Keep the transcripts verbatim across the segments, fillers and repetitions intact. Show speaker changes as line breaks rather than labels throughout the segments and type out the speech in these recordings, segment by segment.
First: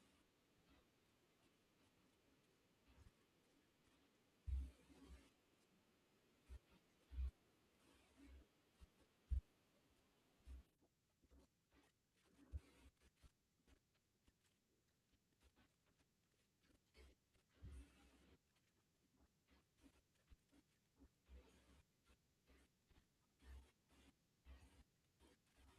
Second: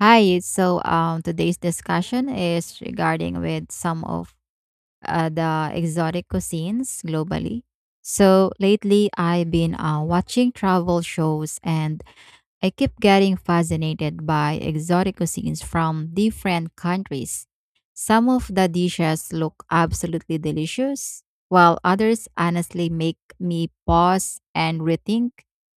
Hi. So, um, today's discussion is regarding with some of uh, the exotic cuisines globally. So lately, I've been uh, watching travel shows, and I keep getting fascinated by exotic cuisines from different countries. Some of the dishes look absolutely delicious, while others honestly make me pause and rethink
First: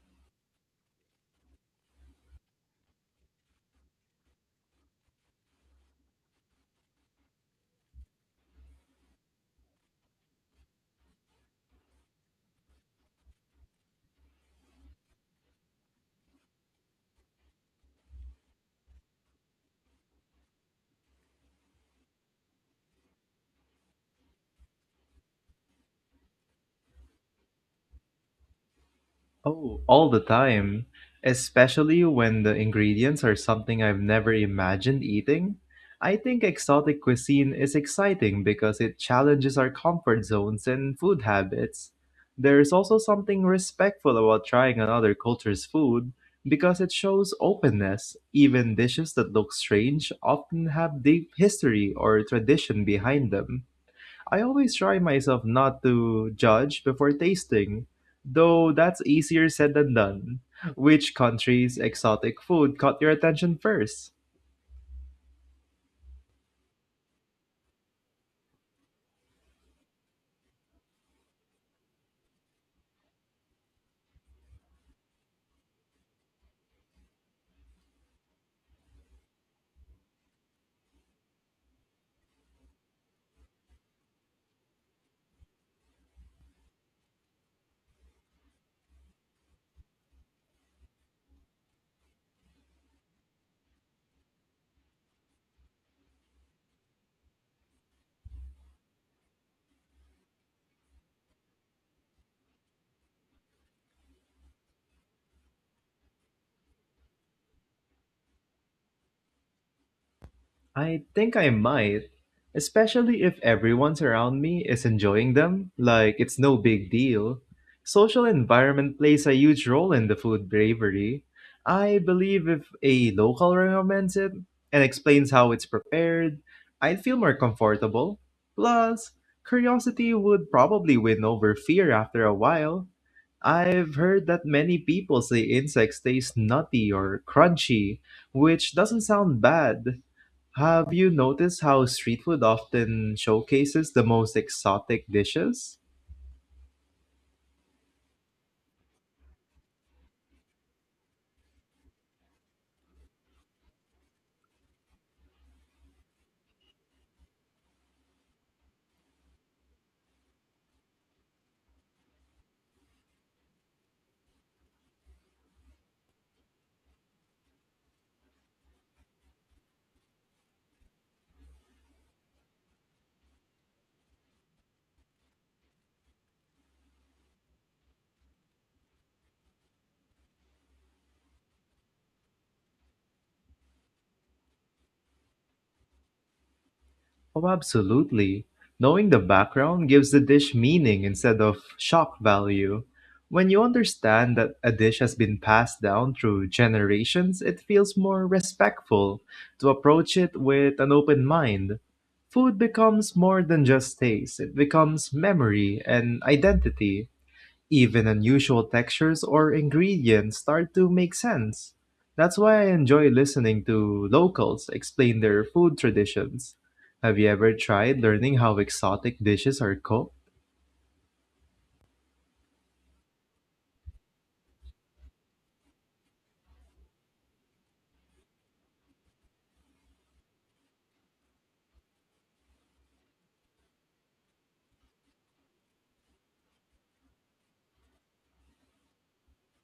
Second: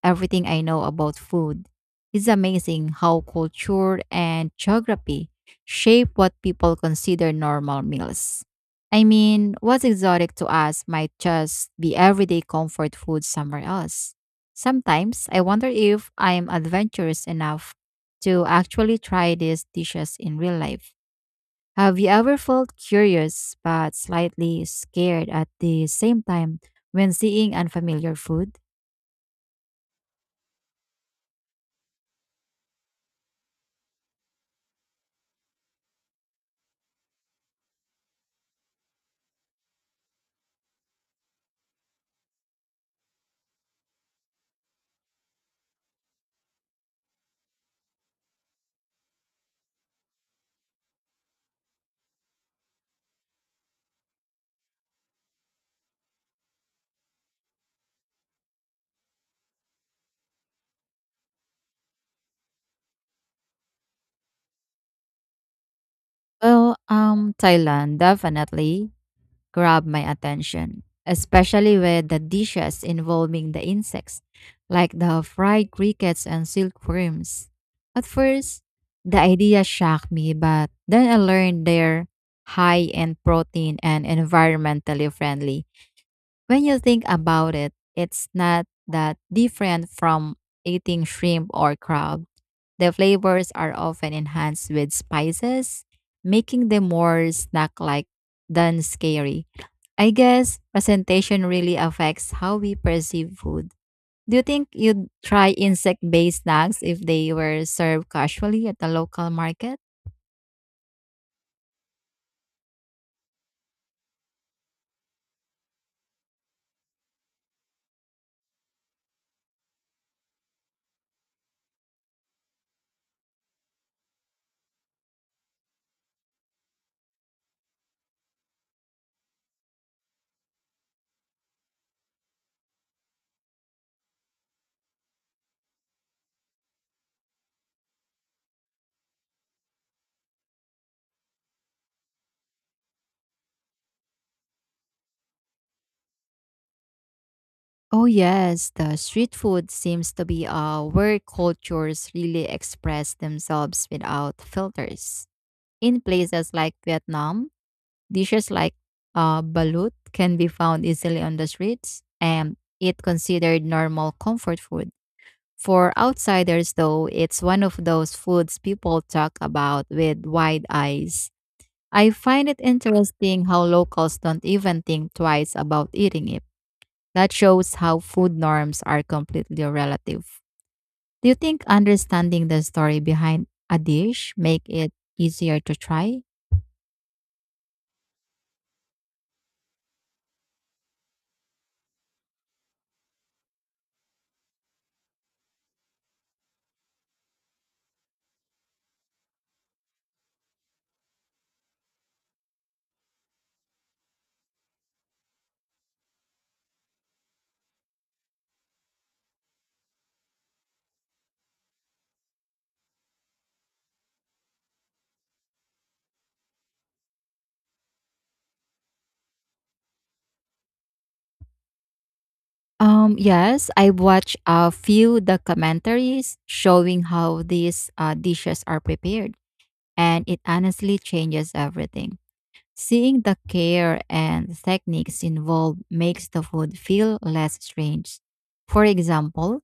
everything I know about food. It's amazing how culture and geography shape what people consider normal meals. I mean, what's exotic to us might just be everyday comfort food somewhere else. Sometimes I wonder if I am adventurous enough to actually try these dishes in real life. Have you ever felt curious but slightly scared at the same time when seeing unfamiliar food?
Oh, all the time. Especially when the ingredients are something I've never imagined eating. I think exotic cuisine is exciting because it challenges our comfort zones and food habits. There is also something respectful about trying another culture's food because it shows openness. Even dishes that look strange often have deep history or tradition behind them. I always try myself not to judge before tasting, though that's easier said than done. Which country's exotic food caught your attention first?
Well, um, Thailand, definitely grabbed my attention, especially with the dishes involving the insects, like the fried crickets and silkworms. At first, the idea shocked me, but then I learned they're high in protein and environmentally friendly. When you think about it, it's not that different from eating shrimp or crab. The flavors are often enhanced with spices, making them more snack like than scary. I guess presentation really affects how we perceive food. Do you think you'd try insect based snacks if they were served casually at the local market?
I think I might, especially if everyone's around me is enjoying them, like it's no big deal. Social environment plays a huge role in the food bravery. I believe if a local recommends it and explains how it's prepared, I'd feel more comfortable. Plus, curiosity would probably win over fear after a while. I've heard that many people say insects taste nutty or crunchy, which doesn't sound bad. Have you noticed how street food often showcases the most exotic dishes?
Oh, yes, the street food seems to be uh, where cultures really express themselves without filters. In places like Vietnam, dishes like uh, balut can be found easily on the streets and it considered normal comfort food. For outsiders, though, it's one of those foods people talk about with wide eyes. I find it interesting how locals don't even think twice about eating it. That shows how food norms are completely relative. Do you think understanding the story behind a dish make it easier to try?
Oh, absolutely. Knowing the background gives the dish meaning instead of shock value. When you understand that a dish has been passed down through generations, it feels more respectful to approach it with an open mind. Food becomes more than just taste, it becomes memory and identity. Even unusual textures or ingredients start to make sense. That's why I enjoy listening to locals explain their food traditions. Have you ever tried learning how exotic dishes are cooked?
Um, yes, I watched a few documentaries showing how these uh, dishes are prepared, and it honestly changes everything. Seeing the care and techniques involved makes the food feel less strange. For example,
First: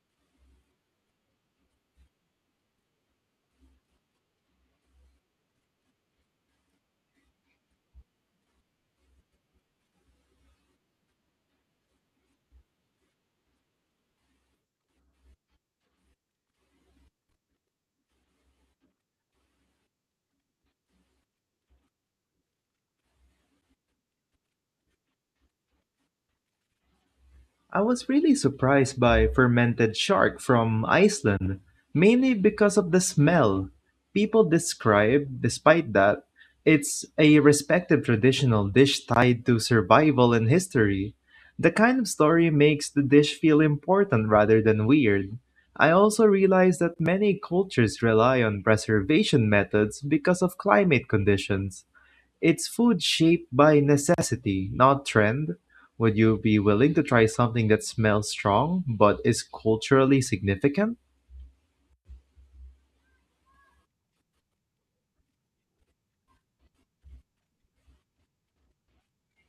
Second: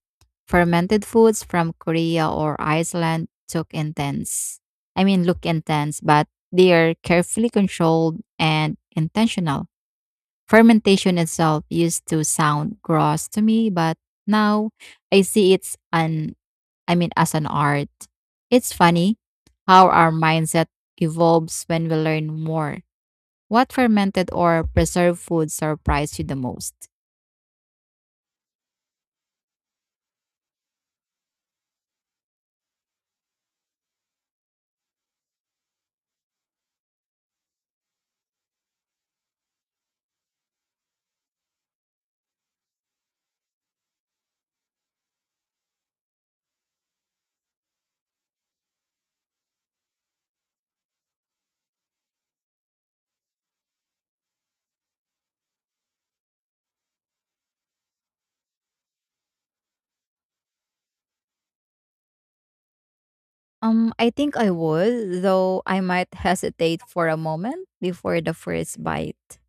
fermented foods from Korea or Iceland took intense. I mean, look intense, but they are carefully controlled and intentional. Fermentation itself used to sound gross to me, but now I see it's an I mean as an art. It's funny how our mindset evolves when we learn more. What fermented or preserved food surprised you the most?
I was really surprised by fermented shark from Iceland, mainly because of the smell. People describe, despite that, it's a respected traditional dish tied to survival and history. The kind of story makes the dish feel important rather than weird. I also realized that many cultures rely on preservation methods because of climate conditions. It's food shaped by necessity, not trend. Would you be willing to try something that smells strong but is culturally significant?
Um, I think I would, though I might hesitate for a moment before the first bite.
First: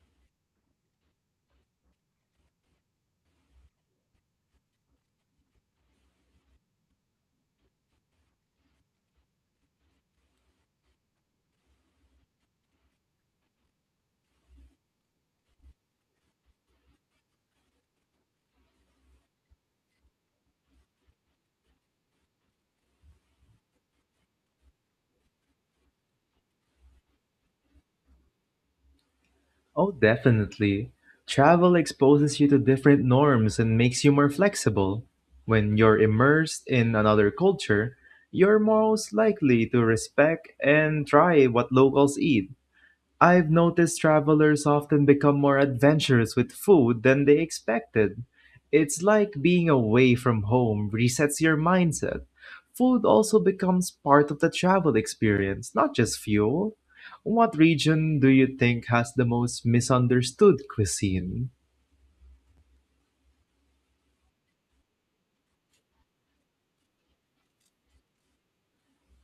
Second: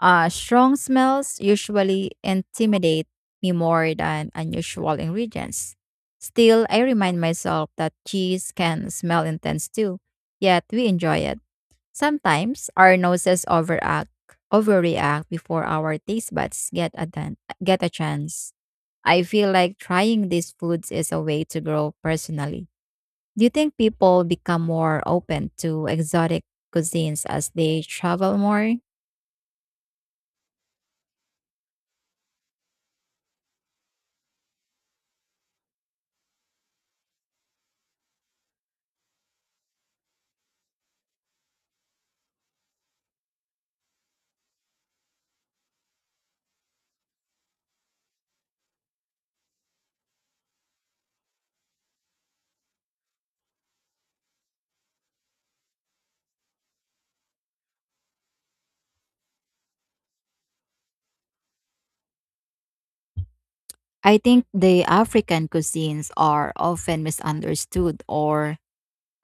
Uh, strong smells usually intimidate me more than unusual ingredients. Still, I remind myself that cheese can smell intense too, yet we enjoy it. Sometimes our noses overact, overreact before our taste buds get a, dan- get a chance. I feel like trying these foods is a way to grow personally. Do you think people become more open to exotic cuisines as they travel more?
Oh, definitely. Travel exposes you to different norms and makes you more flexible. When you're immersed in another culture, you're most likely to respect and try what locals eat. I've noticed travelers often become more adventurous with food than they expected. It's like being away from home resets your mindset. Food also becomes part of the travel experience, not just fuel. What region do you think has the most misunderstood cuisine?
I think the African cuisines are often misunderstood or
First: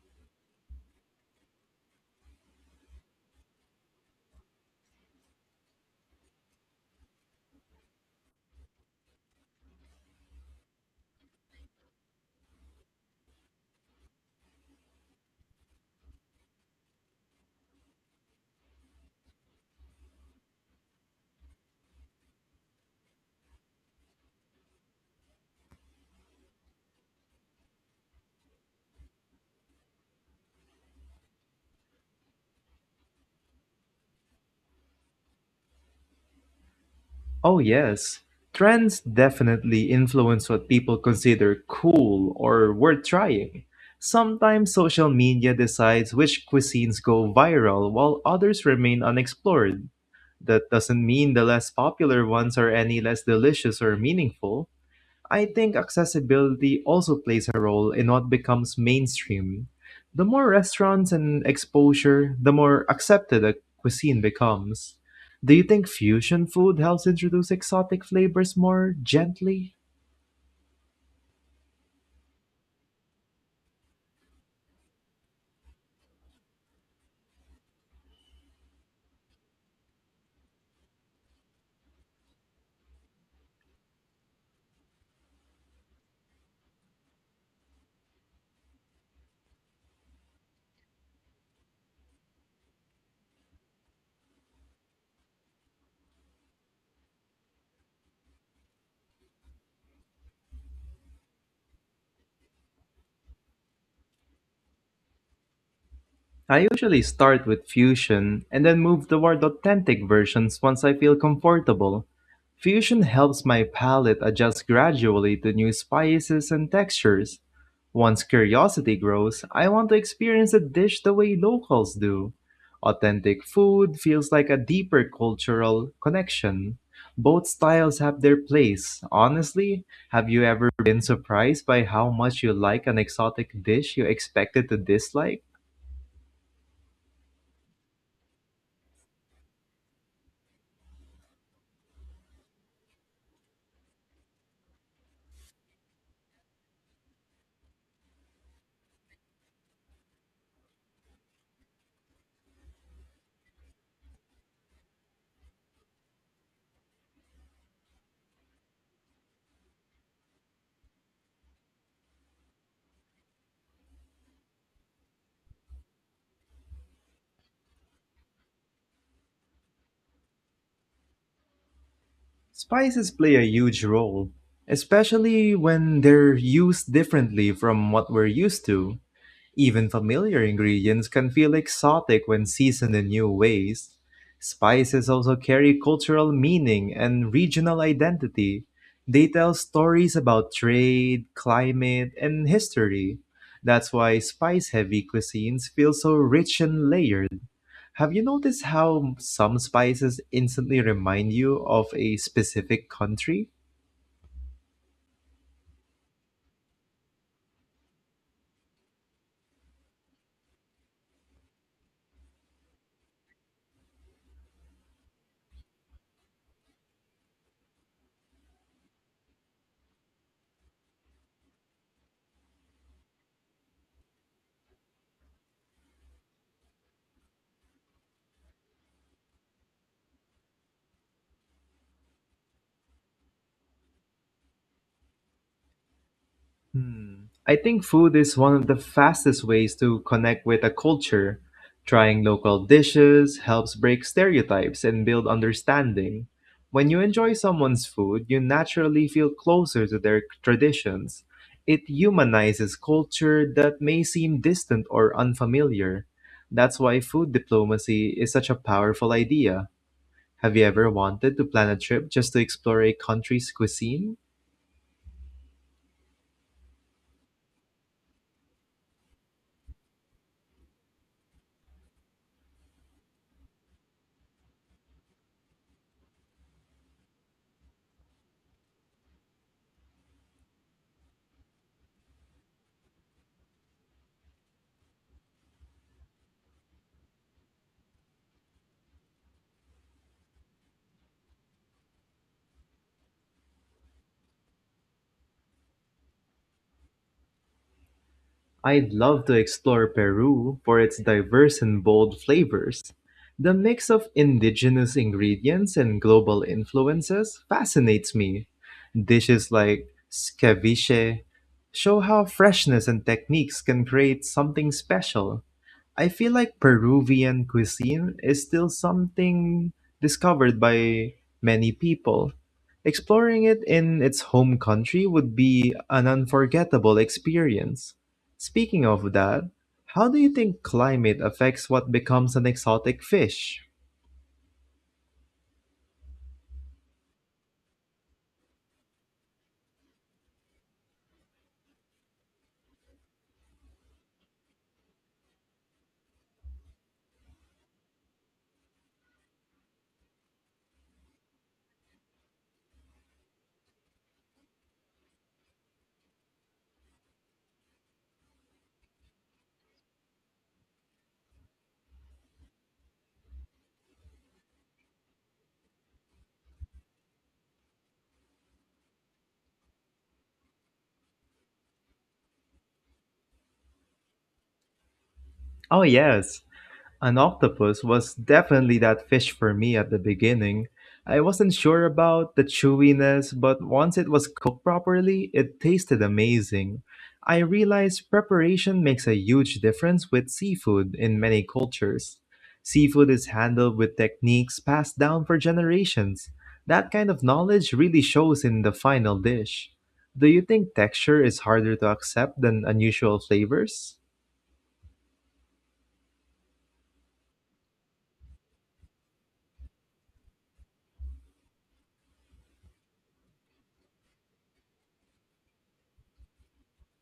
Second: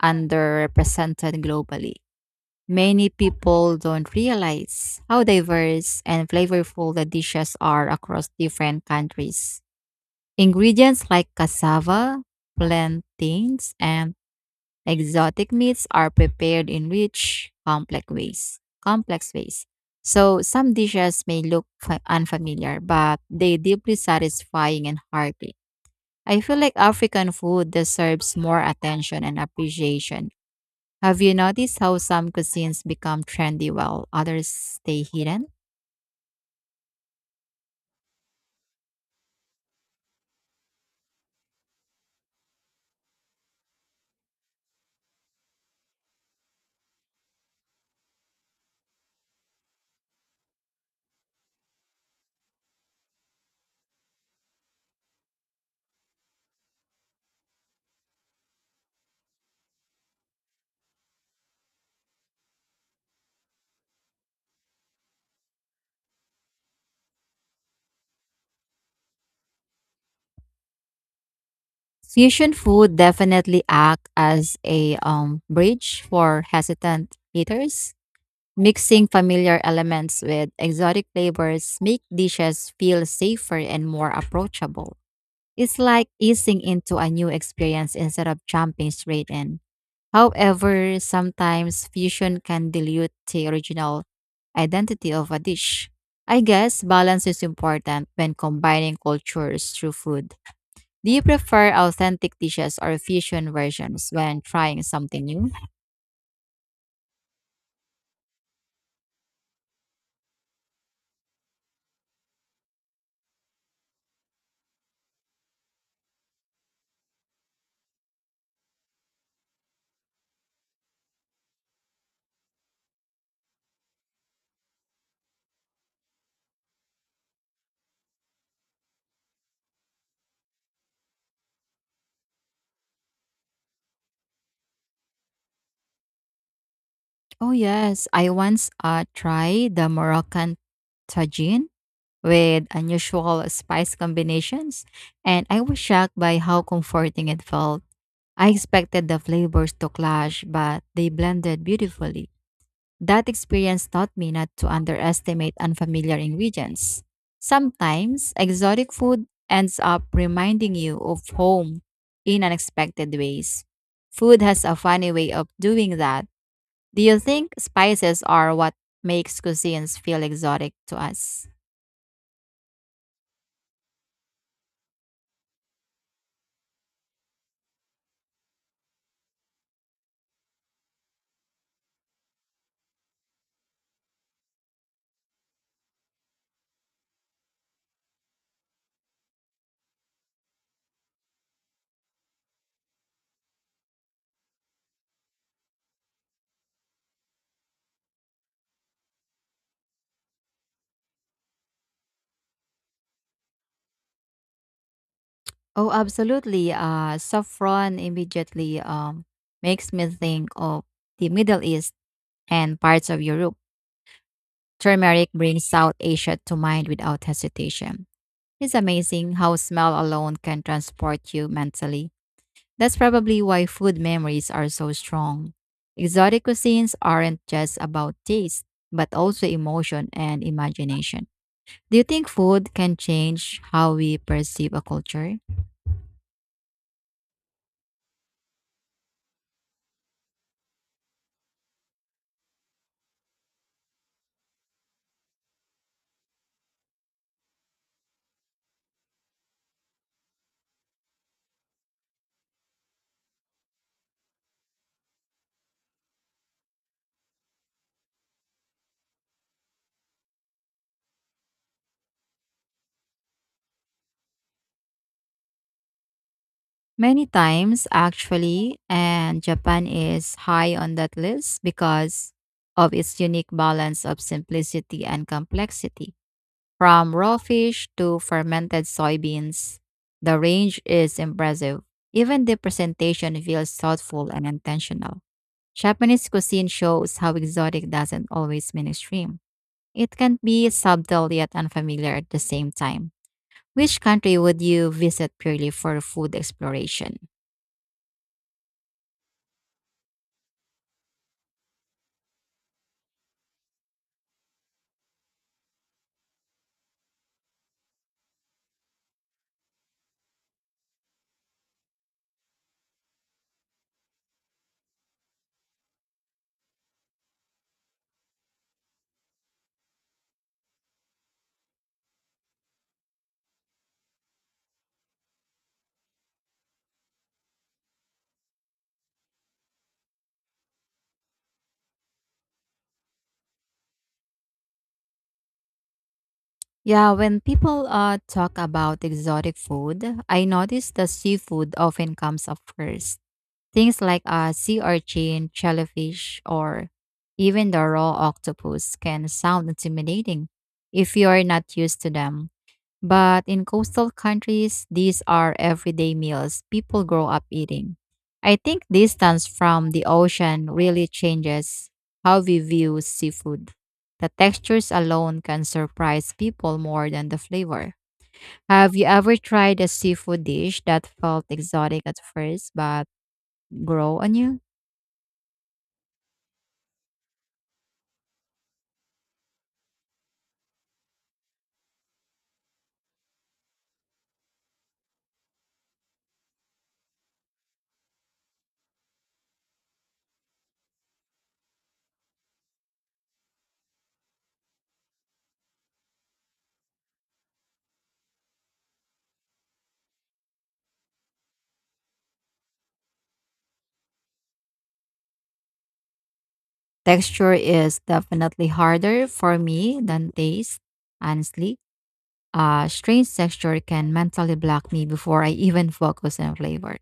underrepresented globally. Many people don't realize how diverse and flavorful the dishes are across different countries. Ingredients like cassava, plantains, and exotic meats are prepared in rich, complex ways. Complex ways. So some dishes may look fa- unfamiliar, but they deeply satisfying and hearty. I feel like African food deserves more attention and appreciation. Have you noticed how some cuisines become trendy while others stay hidden?
Oh, yes. Trends definitely influence what people consider cool or worth trying. Sometimes social media decides which cuisines go viral while others remain unexplored. That doesn't mean the less popular ones are any less delicious or meaningful. I think accessibility also plays a role in what becomes mainstream. The more restaurants and exposure, the more accepted a cuisine becomes. Do you think fusion food helps introduce exotic flavors more gently?
Fusion food definitely act as a um, bridge for hesitant eaters. Mixing familiar elements with exotic flavors make dishes feel safer and more approachable. It's like easing into a new experience instead of jumping straight in. However, sometimes fusion can dilute the original identity of a dish. I guess balance is important when combining cultures through food. Do you prefer authentic dishes or fusion versions when trying something new?
I usually start with fusion and then move toward authentic versions once I feel comfortable. Fusion helps my palate adjust gradually to new spices and textures. Once curiosity grows, I want to experience a dish the way locals do. Authentic food feels like a deeper cultural connection. Both styles have their place. Honestly, have you ever been surprised by how much you like an exotic dish you expected to dislike?
Oh yes, I once uh, tried the Moroccan tagine with unusual spice combinations, and I was shocked by how comforting it felt. I expected the flavors to clash, but they blended beautifully. That experience taught me not to underestimate unfamiliar ingredients. Sometimes exotic food ends up reminding you of home in unexpected ways. Food has a funny way of doing that. Do you think spices are what makes cuisines feel exotic to us?
Spices play a huge role, especially when they're used differently from what we're used to. Even familiar ingredients can feel exotic when seasoned in new ways. Spices also carry cultural meaning and regional identity. They tell stories about trade, climate, and history. That's why spice heavy cuisines feel so rich and layered. Have you noticed how some spices instantly remind you of a specific country?
Oh, absolutely. Uh, saffron immediately um, makes me think of the Middle East and parts of Europe. Turmeric brings South Asia to mind without hesitation. It's amazing how smell alone can transport you mentally. That's probably why food memories are so strong. Exotic cuisines aren't just about taste, but also emotion and imagination. Do you think food can change how we perceive a culture?
Hmm. I think food is one of the fastest ways to connect with a culture. Trying local dishes helps break stereotypes and build understanding. When you enjoy someone's food, you naturally feel closer to their traditions. It humanizes culture that may seem distant or unfamiliar. That's why food diplomacy is such a powerful idea. Have you ever wanted to plan a trip just to explore a country's cuisine?
Many times, actually, and Japan is high on that list because of its unique balance of simplicity and complexity. From raw fish to fermented soybeans, the range is impressive. Even the presentation feels thoughtful and intentional. Japanese cuisine shows how exotic doesn't always mean extreme. It can be subtle yet unfamiliar at the same time. Which country would you visit purely for food exploration?
I'd love to explore Peru for its diverse and bold flavors. The mix of indigenous ingredients and global influences fascinates me. Dishes like ceviche show how freshness and techniques can create something special. I feel like Peruvian cuisine is still something discovered by many people. Exploring it in its home country would be an unforgettable experience. Speaking of that, how do you think climate affects what becomes an exotic fish?
Yeah, when people uh, talk about exotic food, I notice that seafood often comes up first. Things like uh, sea urchin, shellfish, or even the raw octopus can sound intimidating if you are not used to them. But in coastal countries, these are everyday meals people grow up eating. I think distance from the ocean really changes how we view seafood. The textures alone can surprise people more than the flavor. Have you ever tried a seafood dish that felt exotic at first but grow on you?
Oh, yes. An octopus was definitely that fish for me at the beginning. I wasn't sure about the chewiness, but once it was cooked properly, it tasted amazing. I realized preparation makes a huge difference with seafood in many cultures. Seafood is handled with techniques passed down for generations. That kind of knowledge really shows in the final dish. Do you think texture is harder to accept than unusual flavors?
Texture is definitely harder for me than taste, honestly. Uh, strange texture can mentally block me before I even focus on flavor.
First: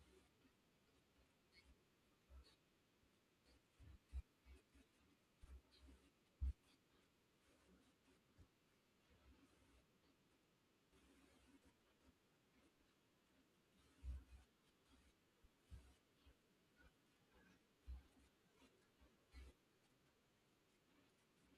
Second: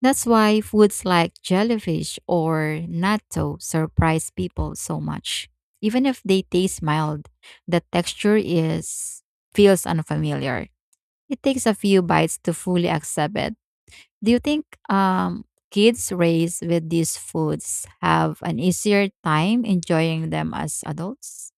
That's why foods like jellyfish or natto surprise people so much. Even if they taste mild, the texture is feels unfamiliar. It takes a few bites to fully accept it. Do you think um, kids raised with these foods have an easier time enjoying them as adults?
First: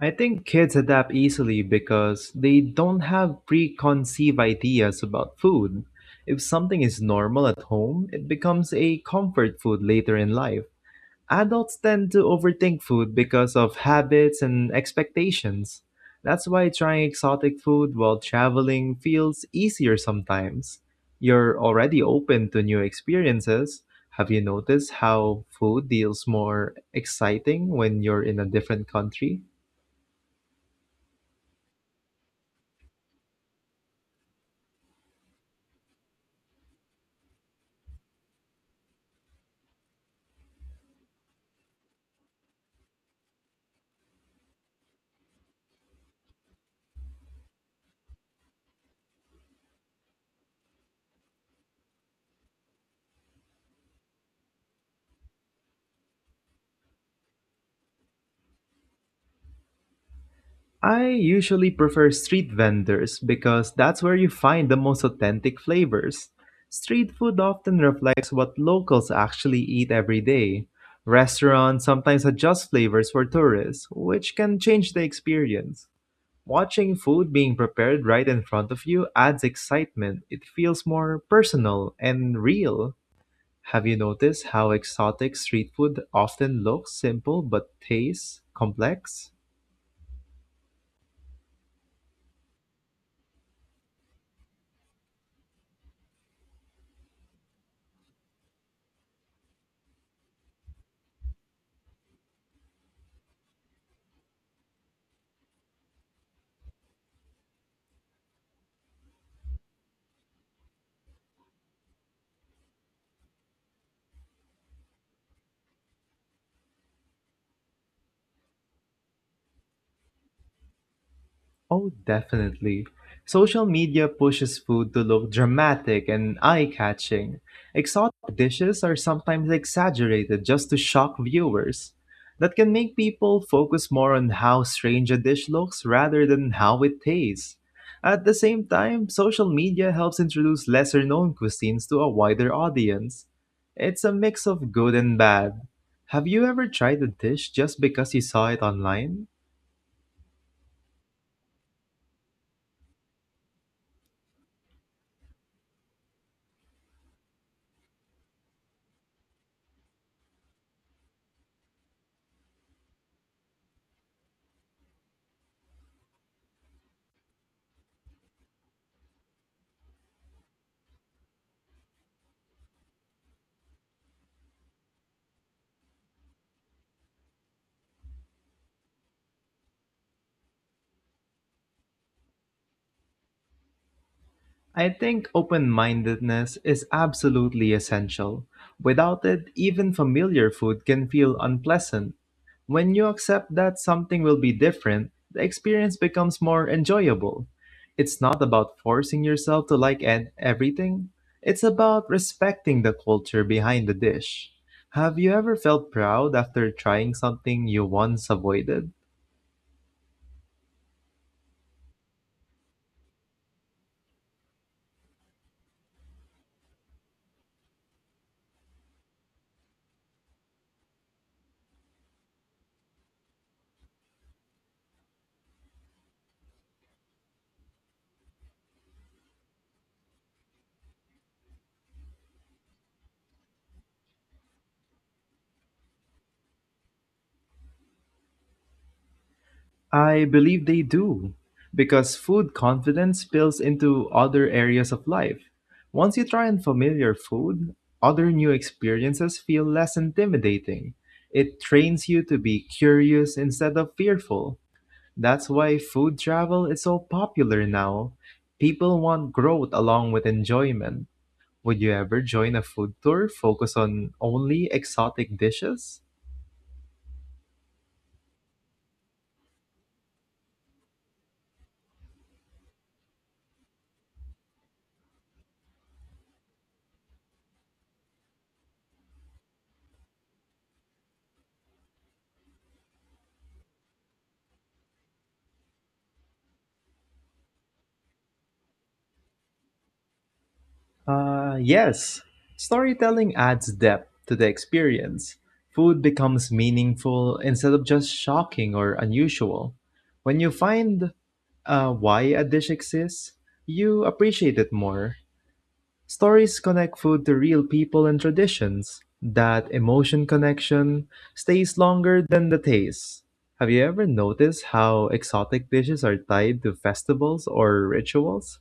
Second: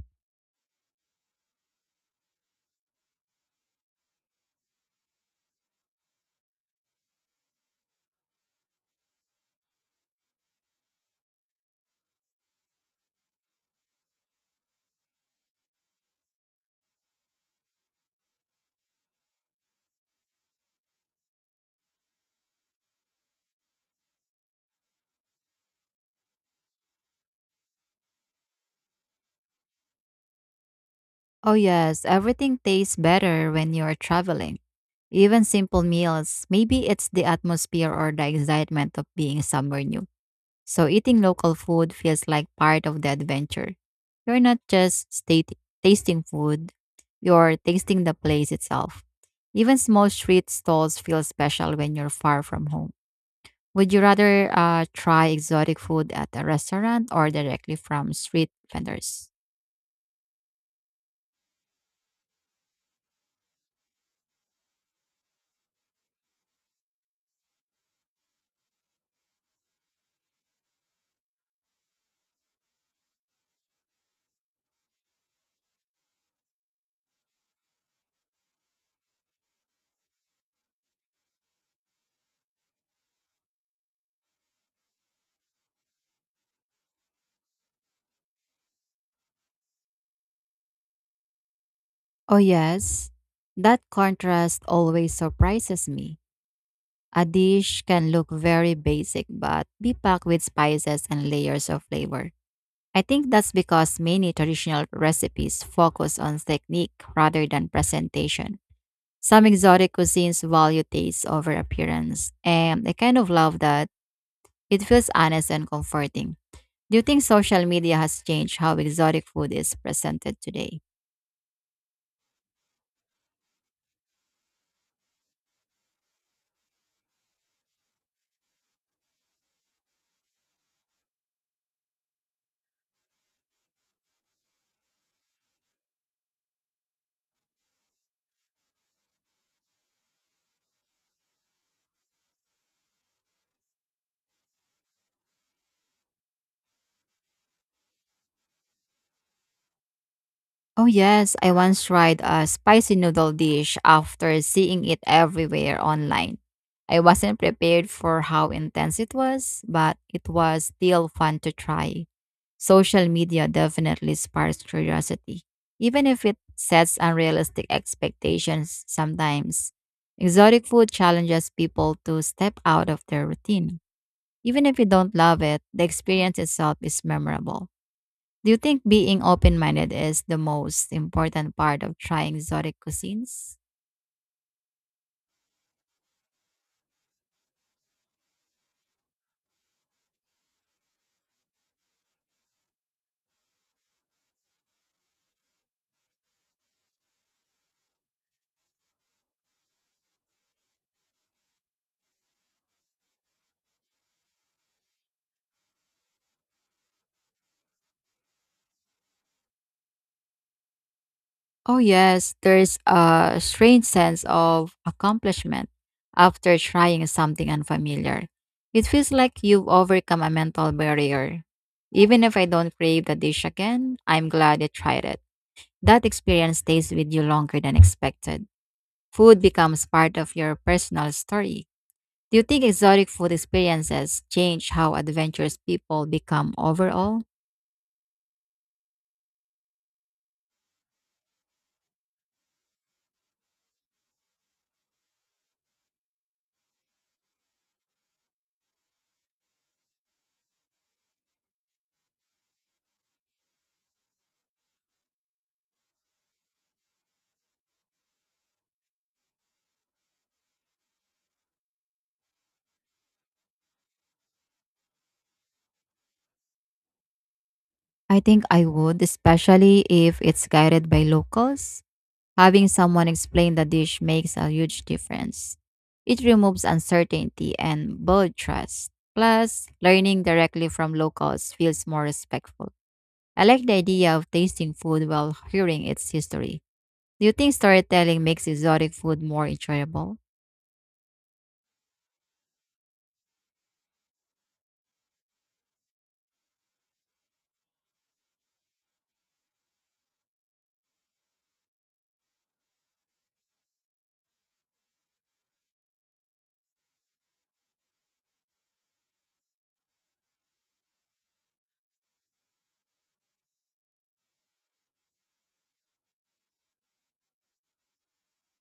I think kids adapt easily because they don't have preconceived ideas about food. If something is normal at home, it becomes a comfort food later in life. Adults tend to overthink food because of habits and expectations. That's why trying exotic food while traveling feels easier sometimes. You're already open to new experiences. Have you noticed how food feels more exciting when you're in a different country?
Oh, yes, everything tastes better when you're traveling. Even simple meals. Maybe it's the atmosphere or the excitement of being somewhere new. So eating local food feels like part of the adventure. You're not just state- tasting food, you're tasting the place itself. Even small street stalls feel special when you're far from home. Would you rather uh, try exotic food at a restaurant or directly from street vendors?
I usually prefer street vendors because that's where you find the most authentic flavors. Street food often reflects what locals actually eat every day. Restaurants sometimes adjust flavors for tourists, which can change the experience. Watching food being prepared right in front of you adds excitement. It feels more personal and real. Have you noticed how exotic street food often looks simple but tastes complex?
Oh, yes. That contrast always surprises me. A dish can look very basic but be packed with spices and layers of flavor. I think that's because many traditional recipes focus on technique rather than presentation. Some exotic cuisines value taste over appearance, and I kind of love that. It feels honest and comforting. Do you think social media has changed how exotic food is presented today?
Oh, definitely. Social media pushes food to look dramatic and eye-catching. Exotic dishes are sometimes exaggerated just to shock viewers. That can make people focus more on how strange a dish looks rather than how it tastes. At the same time, social media helps introduce lesser-known cuisines to a wider audience. It's a mix of good and bad. Have you ever tried a dish just because you saw it online?
Oh, yes. I once tried a spicy noodle dish after seeing it everywhere online. I wasn't prepared for how intense it was, but it was still fun to try. Social media definitely sparks curiosity, even if it sets unrealistic expectations sometimes. Exotic food challenges people to step out of their routine. Even if you don't love it, the experience itself is memorable. Do you think being open minded is the most important part of trying exotic cuisines?
I think open mindedness is absolutely essential. Without it, even familiar food can feel unpleasant. When you accept that something will be different, the experience becomes more enjoyable. It's not about forcing yourself to like ed- everything, it's about respecting the culture behind the dish. Have you ever felt proud after trying something you once avoided?
Oh, yes, there's a strange sense of accomplishment after trying something unfamiliar. It feels like you've overcome a mental barrier. Even if I don't crave the dish again, I'm glad I tried it. That experience stays with you longer than expected. Food becomes part of your personal story. Do you think exotic food experiences change how adventurous people become overall?
I believe they do, because food confidence spills into other areas of life. Once you try unfamiliar food, other new experiences feel less intimidating. It trains you to be curious instead of fearful. That's why food travel is so popular now. People want growth along with enjoyment. Would you ever join a food tour focused on only exotic dishes?
I think I would, especially if it's guided by locals. Having someone explain the dish makes a huge difference. It removes uncertainty and builds trust. Plus, learning directly from locals feels more respectful. I like the idea of tasting food while hearing its history. Do you think storytelling makes exotic food more enjoyable?
Uh, yes, storytelling adds depth to the experience. Food becomes meaningful instead of just shocking or unusual. When you find uh, why a dish exists, you appreciate it more. Stories connect food to real people and traditions. That emotion connection stays longer than the taste. Have you ever noticed how exotic dishes are tied to festivals or rituals?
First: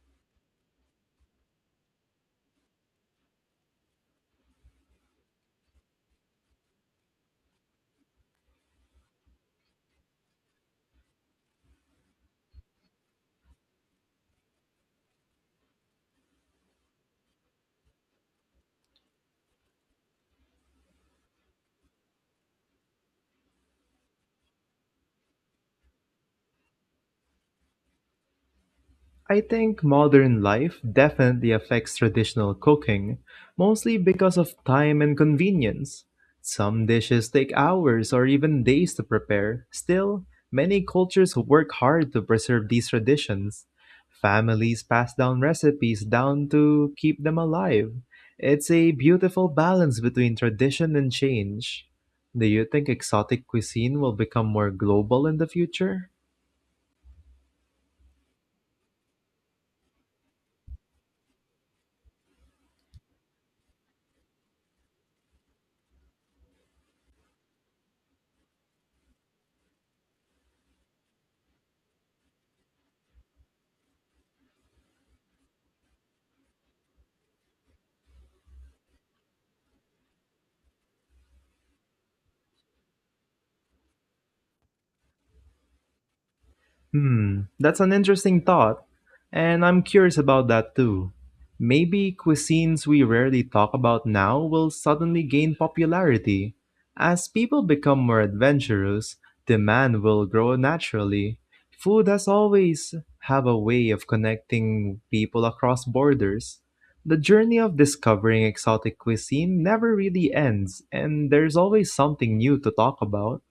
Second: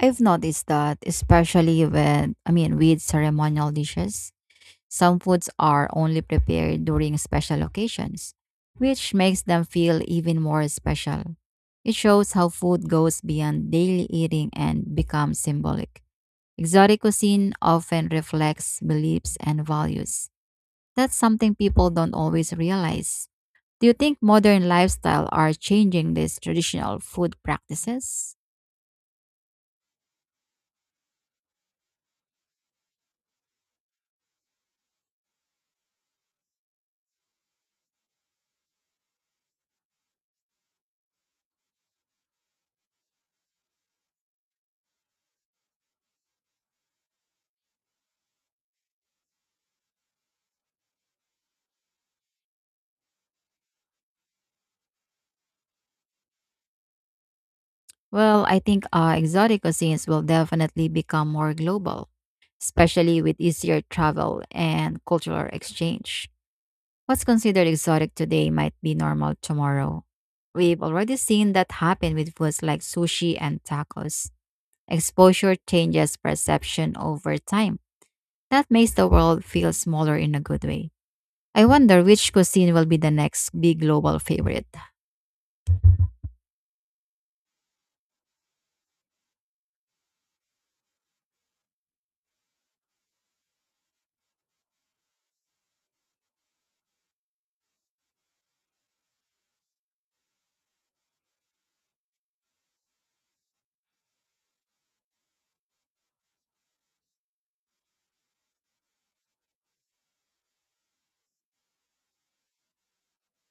I've noticed that, especially when, I mean, with ceremonial dishes, some foods are only prepared during special occasions, which makes them feel even more special. It shows how food goes beyond daily eating and becomes symbolic. Exotic cuisine often reflects beliefs and values. That's something people don't always realize. Do you think modern lifestyle are changing these traditional food practices?
I think modern life definitely affects traditional cooking, mostly because of time and convenience. Some dishes take hours or even days to prepare. Still, many cultures work hard to preserve these traditions. Families pass down recipes down to keep them alive. It's a beautiful balance between tradition and change. Do you think exotic cuisine will become more global in the future?
Well, I think uh, exotic cuisines will definitely become more global, especially with easier travel and cultural exchange. What's considered exotic today might be normal tomorrow. We've already seen that happen with foods like sushi and tacos. Exposure changes perception over time. That makes the world feel smaller in a good way. I wonder which cuisine will be the next big global favorite.
Hmm, that's an interesting thought, and I'm curious about that too. Maybe cuisines we rarely talk about now will suddenly gain popularity. As people become more adventurous, demand will grow naturally. Food has always have a way of connecting people across borders. The journey of discovering exotic cuisine never really ends, and there's always something new to talk about.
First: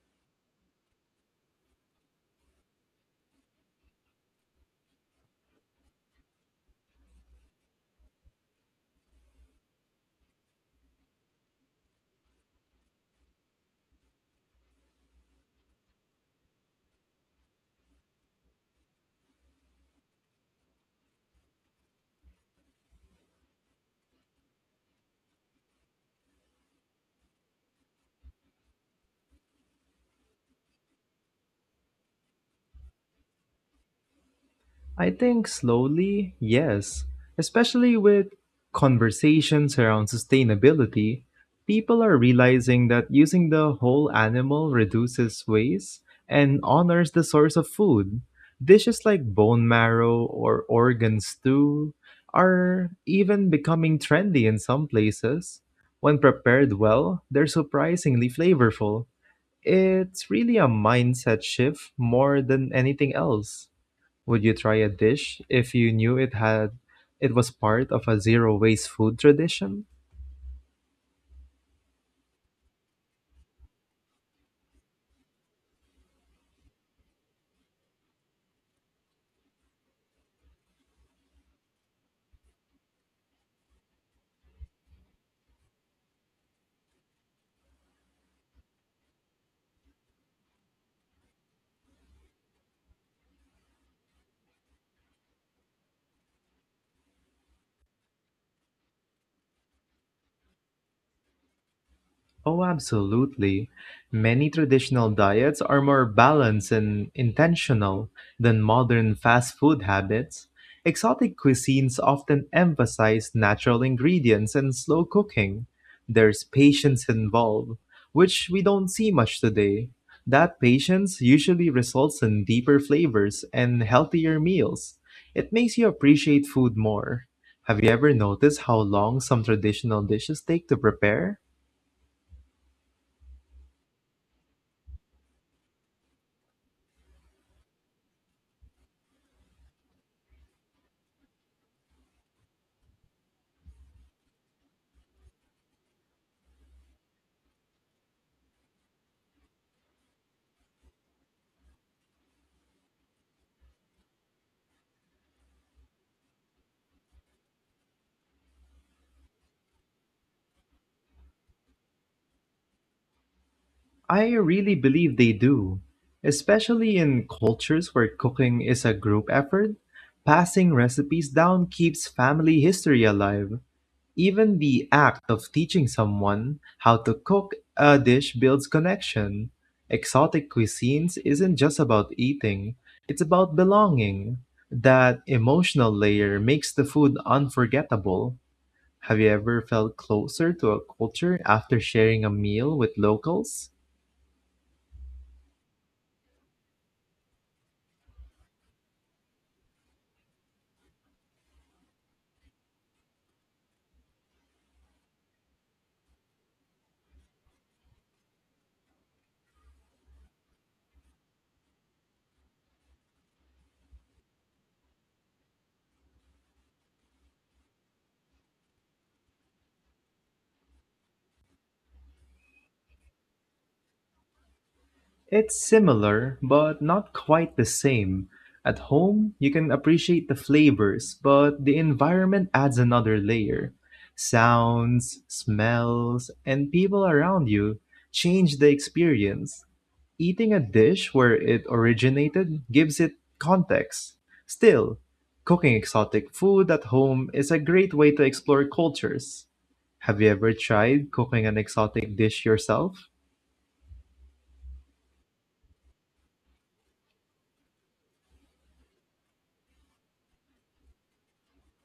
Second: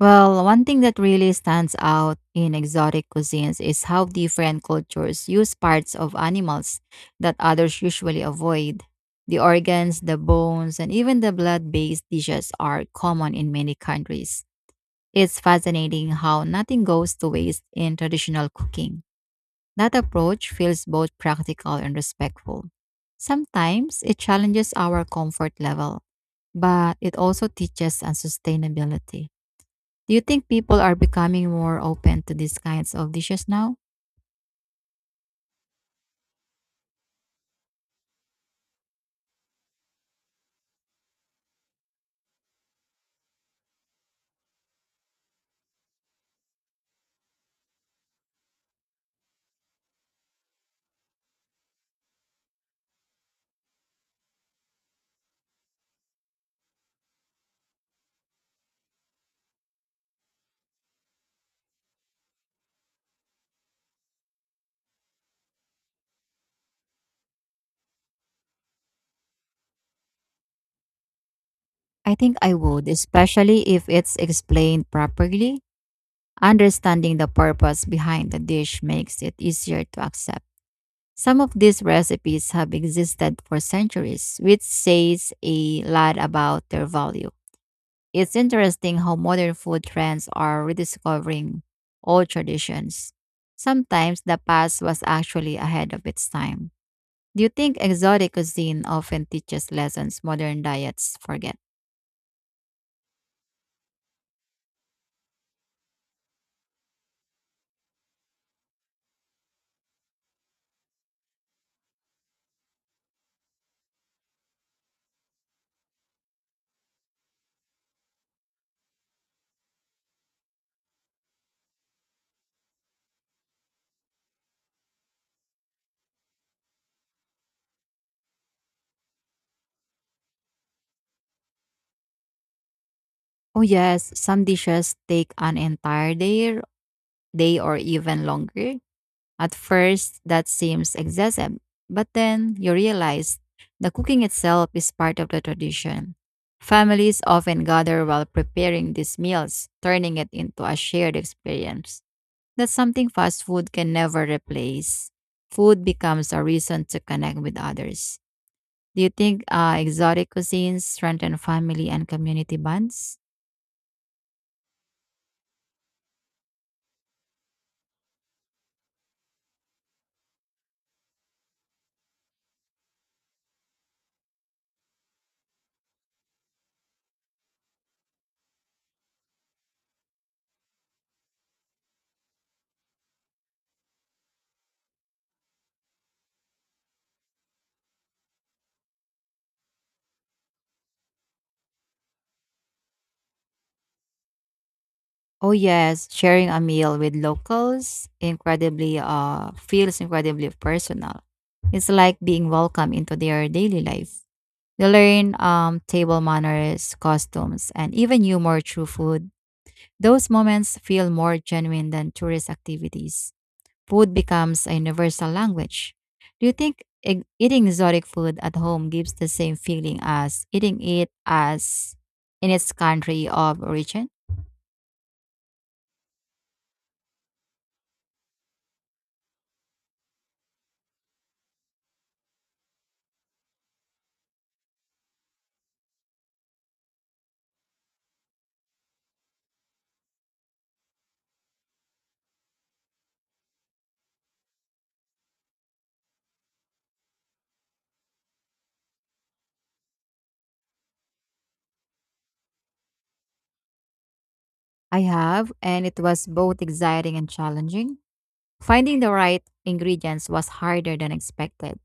Well, one thing that really stands out in exotic cuisines is how different cultures use parts of animals that others usually avoid. The organs, the bones, and even the blood based dishes are common in many countries. It's fascinating how nothing goes to waste in traditional cooking. That approach feels both practical and respectful. Sometimes it challenges our comfort level, but it also teaches on sustainability. Do you think people are becoming more open to these kinds of dishes now?
I think slowly, yes. Especially with conversations around sustainability, people are realizing that using the whole animal reduces waste and honors the source of food. Dishes like bone marrow or organ stew are even becoming trendy in some places. When prepared well, they're surprisingly flavorful. It's really a mindset shift more than anything else. Would you try a dish if you knew it had it was part of a zero waste food tradition?
I think I would, especially if it's explained properly. Understanding the purpose behind the dish makes it easier to accept. Some of these recipes have existed for centuries, which says a lot about their value. It's interesting how modern food trends are rediscovering old traditions. Sometimes the past was actually ahead of its time. Do you think exotic cuisine often teaches lessons modern diets forget?
Oh, absolutely. Many traditional diets are more balanced and intentional than modern fast food habits. Exotic cuisines often emphasize natural ingredients and slow cooking. There's patience involved, which we don't see much today. That patience usually results in deeper flavors and healthier meals. It makes you appreciate food more. Have you ever noticed how long some traditional dishes take to prepare?
Oh yes, some dishes take an entire day, day or even longer. At first, that seems excessive, but then you realize the cooking itself is part of the tradition. Families often gather while preparing these meals, turning it into a shared experience. That's something fast food can never replace. Food becomes a reason to connect with others. Do you think uh, exotic cuisines strengthen family and community bonds?
I really believe they do, especially in cultures where cooking is a group effort. Passing recipes down keeps family history alive. Even the act of teaching someone how to cook a dish builds connection. Exotic cuisines isn't just about eating, it's about belonging. That emotional layer makes the food unforgettable. Have you ever felt closer to a culture after sharing a meal with locals?
Oh yes, sharing a meal with locals incredibly uh, feels incredibly personal. It's like being welcomed into their daily life. You learn um, table manners, costumes, and even humor through food. Those moments feel more genuine than tourist activities. Food becomes a universal language. Do you think e- eating exotic food at home gives the same feeling as eating it as in its country of origin?
It's similar, but not quite the same. At home, you can appreciate the flavors, but the environment adds another layer. Sounds, smells, and people around you change the experience. Eating a dish where it originated gives it context. Still, cooking exotic food at home is a great way to explore cultures. Have you ever tried cooking an exotic dish yourself?
I have, and it was both exciting and challenging. Finding the right ingredients was harder than expected.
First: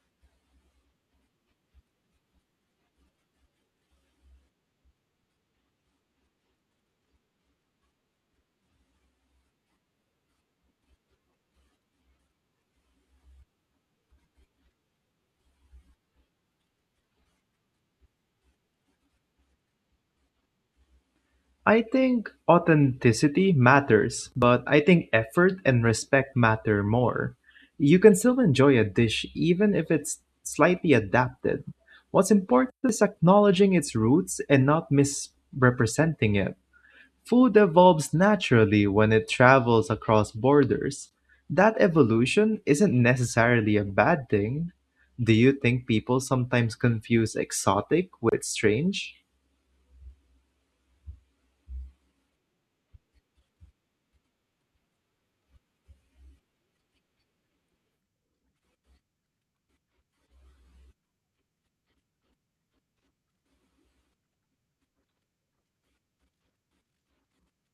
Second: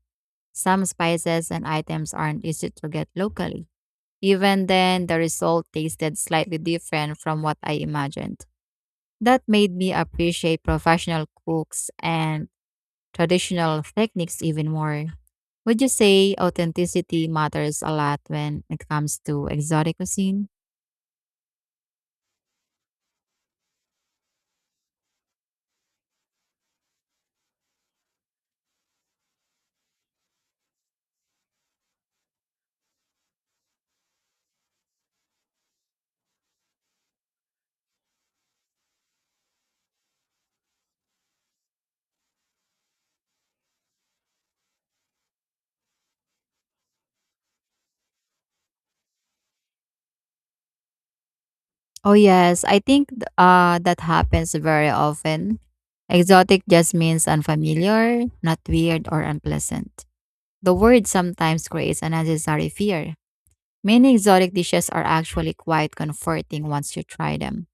Some spices and items aren't easy to get locally. Even then, the result tasted slightly different from what I imagined. That made me appreciate professional cooks and traditional techniques even more. Would you say authenticity matters a lot when it comes to exotic cuisine?
I think authenticity matters, but I think effort and respect matter more. You can still enjoy a dish even if it's slightly adapted. What's important is acknowledging its roots and not misrepresenting it. Food evolves naturally when it travels across borders. That evolution isn't necessarily a bad thing. Do you think people sometimes confuse exotic with strange?
Oh yes, I think th- uh that happens very often. Exotic just means unfamiliar, not weird or unpleasant. The word sometimes creates unnecessary fear. Many exotic dishes are actually quite comforting once you try them.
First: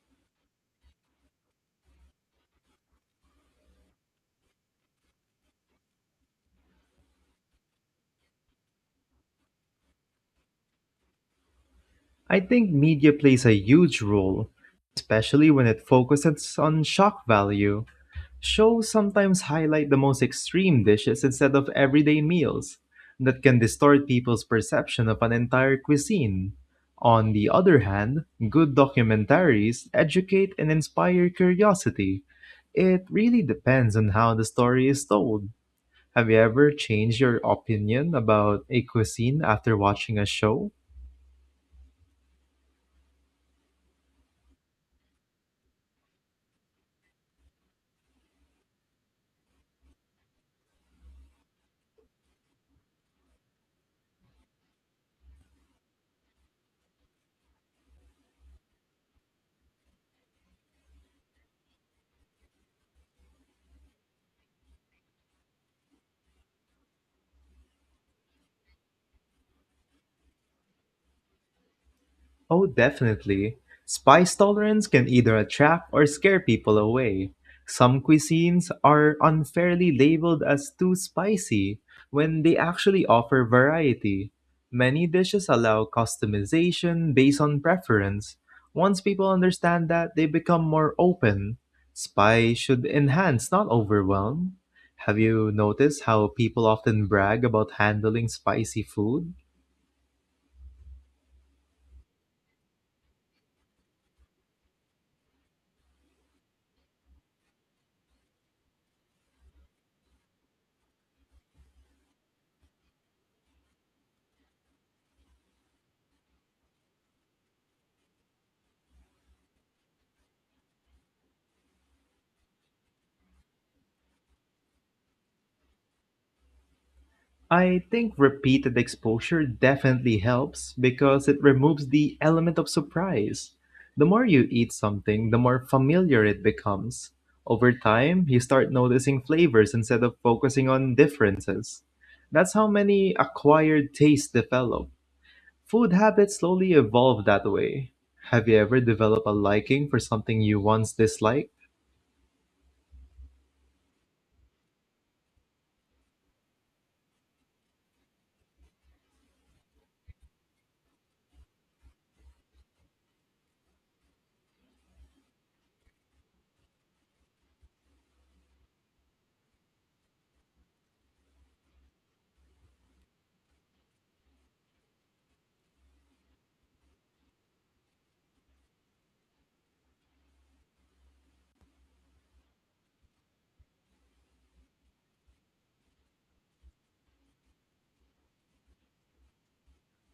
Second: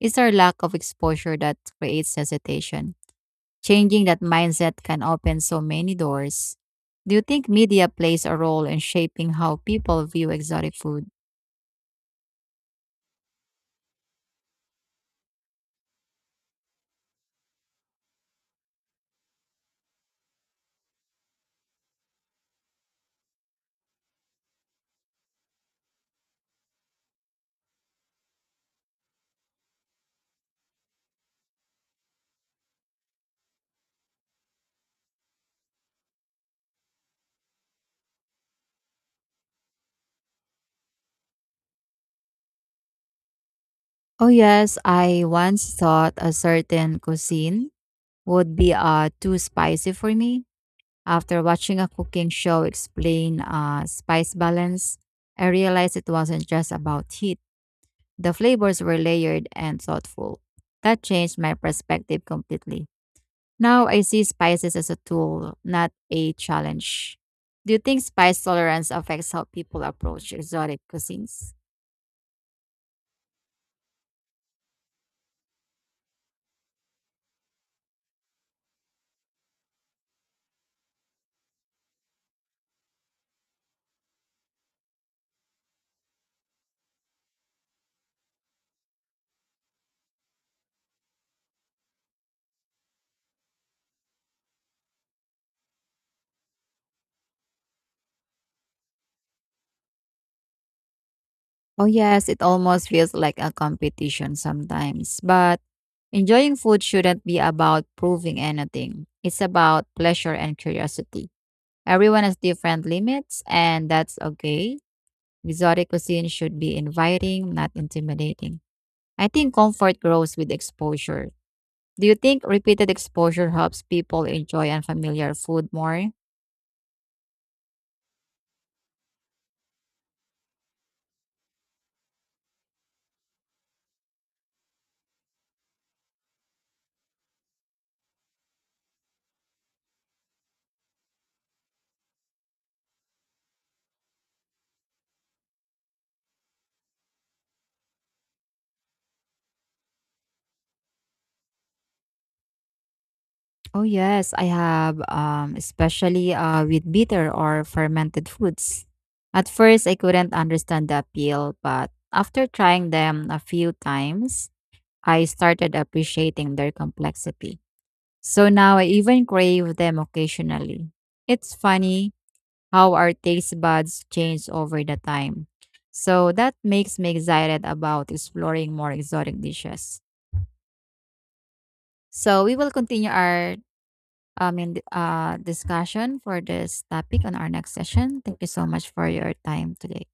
It's our lack of exposure that creates hesitation. Changing that mindset can open so many doors. Do you think media plays a role in shaping how people view exotic food?
I think media plays a huge role, especially when it focuses on shock value. Shows sometimes highlight the most extreme dishes instead of everyday meals. That can distort people's perception of an entire cuisine. On the other hand, good documentaries educate and inspire curiosity. It really depends on how the story is told. Have you ever changed your opinion about a cuisine after watching a show?
Oh yes, I once thought a certain cuisine would be uh, too spicy for me. After watching a cooking show explain uh, spice balance, I realized it wasn't just about heat. The flavors were layered and thoughtful. That changed my perspective completely. Now I see spices as a tool, not a challenge. Do you think spice tolerance affects how people approach exotic cuisines?
Oh, definitely. Spice tolerance can either attract or scare people away. Some cuisines are unfairly labeled as too spicy when they actually offer variety. Many dishes allow customization based on preference. Once people understand that, they become more open. Spice should enhance, not overwhelm. Have you noticed how people often brag about handling spicy food?
Oh, yes, it almost feels like a competition sometimes. But enjoying food shouldn't be about proving anything, it's about pleasure and curiosity. Everyone has different limits, and that's okay. Exotic cuisine should be inviting, not intimidating. I think comfort grows with exposure. Do you think repeated exposure helps people enjoy unfamiliar food more?
I think repeated exposure definitely helps because it removes the element of surprise. The more you eat something, the more familiar it becomes. Over time, you start noticing flavors instead of focusing on differences. That's how many acquired tastes develop. Food habits slowly evolve that way. Have you ever developed a liking for something you once disliked?
Oh yes, I have, um, especially uh, with bitter or fermented foods. At first, I couldn't understand the appeal, but after trying them a few times, I started appreciating their complexity. So now I even crave them occasionally. It's funny how our taste buds change over the time. So that makes me excited about exploring more exotic dishes. So we will continue our I mean, uh, discussion for this topic on our next session. Thank you so much for your time today.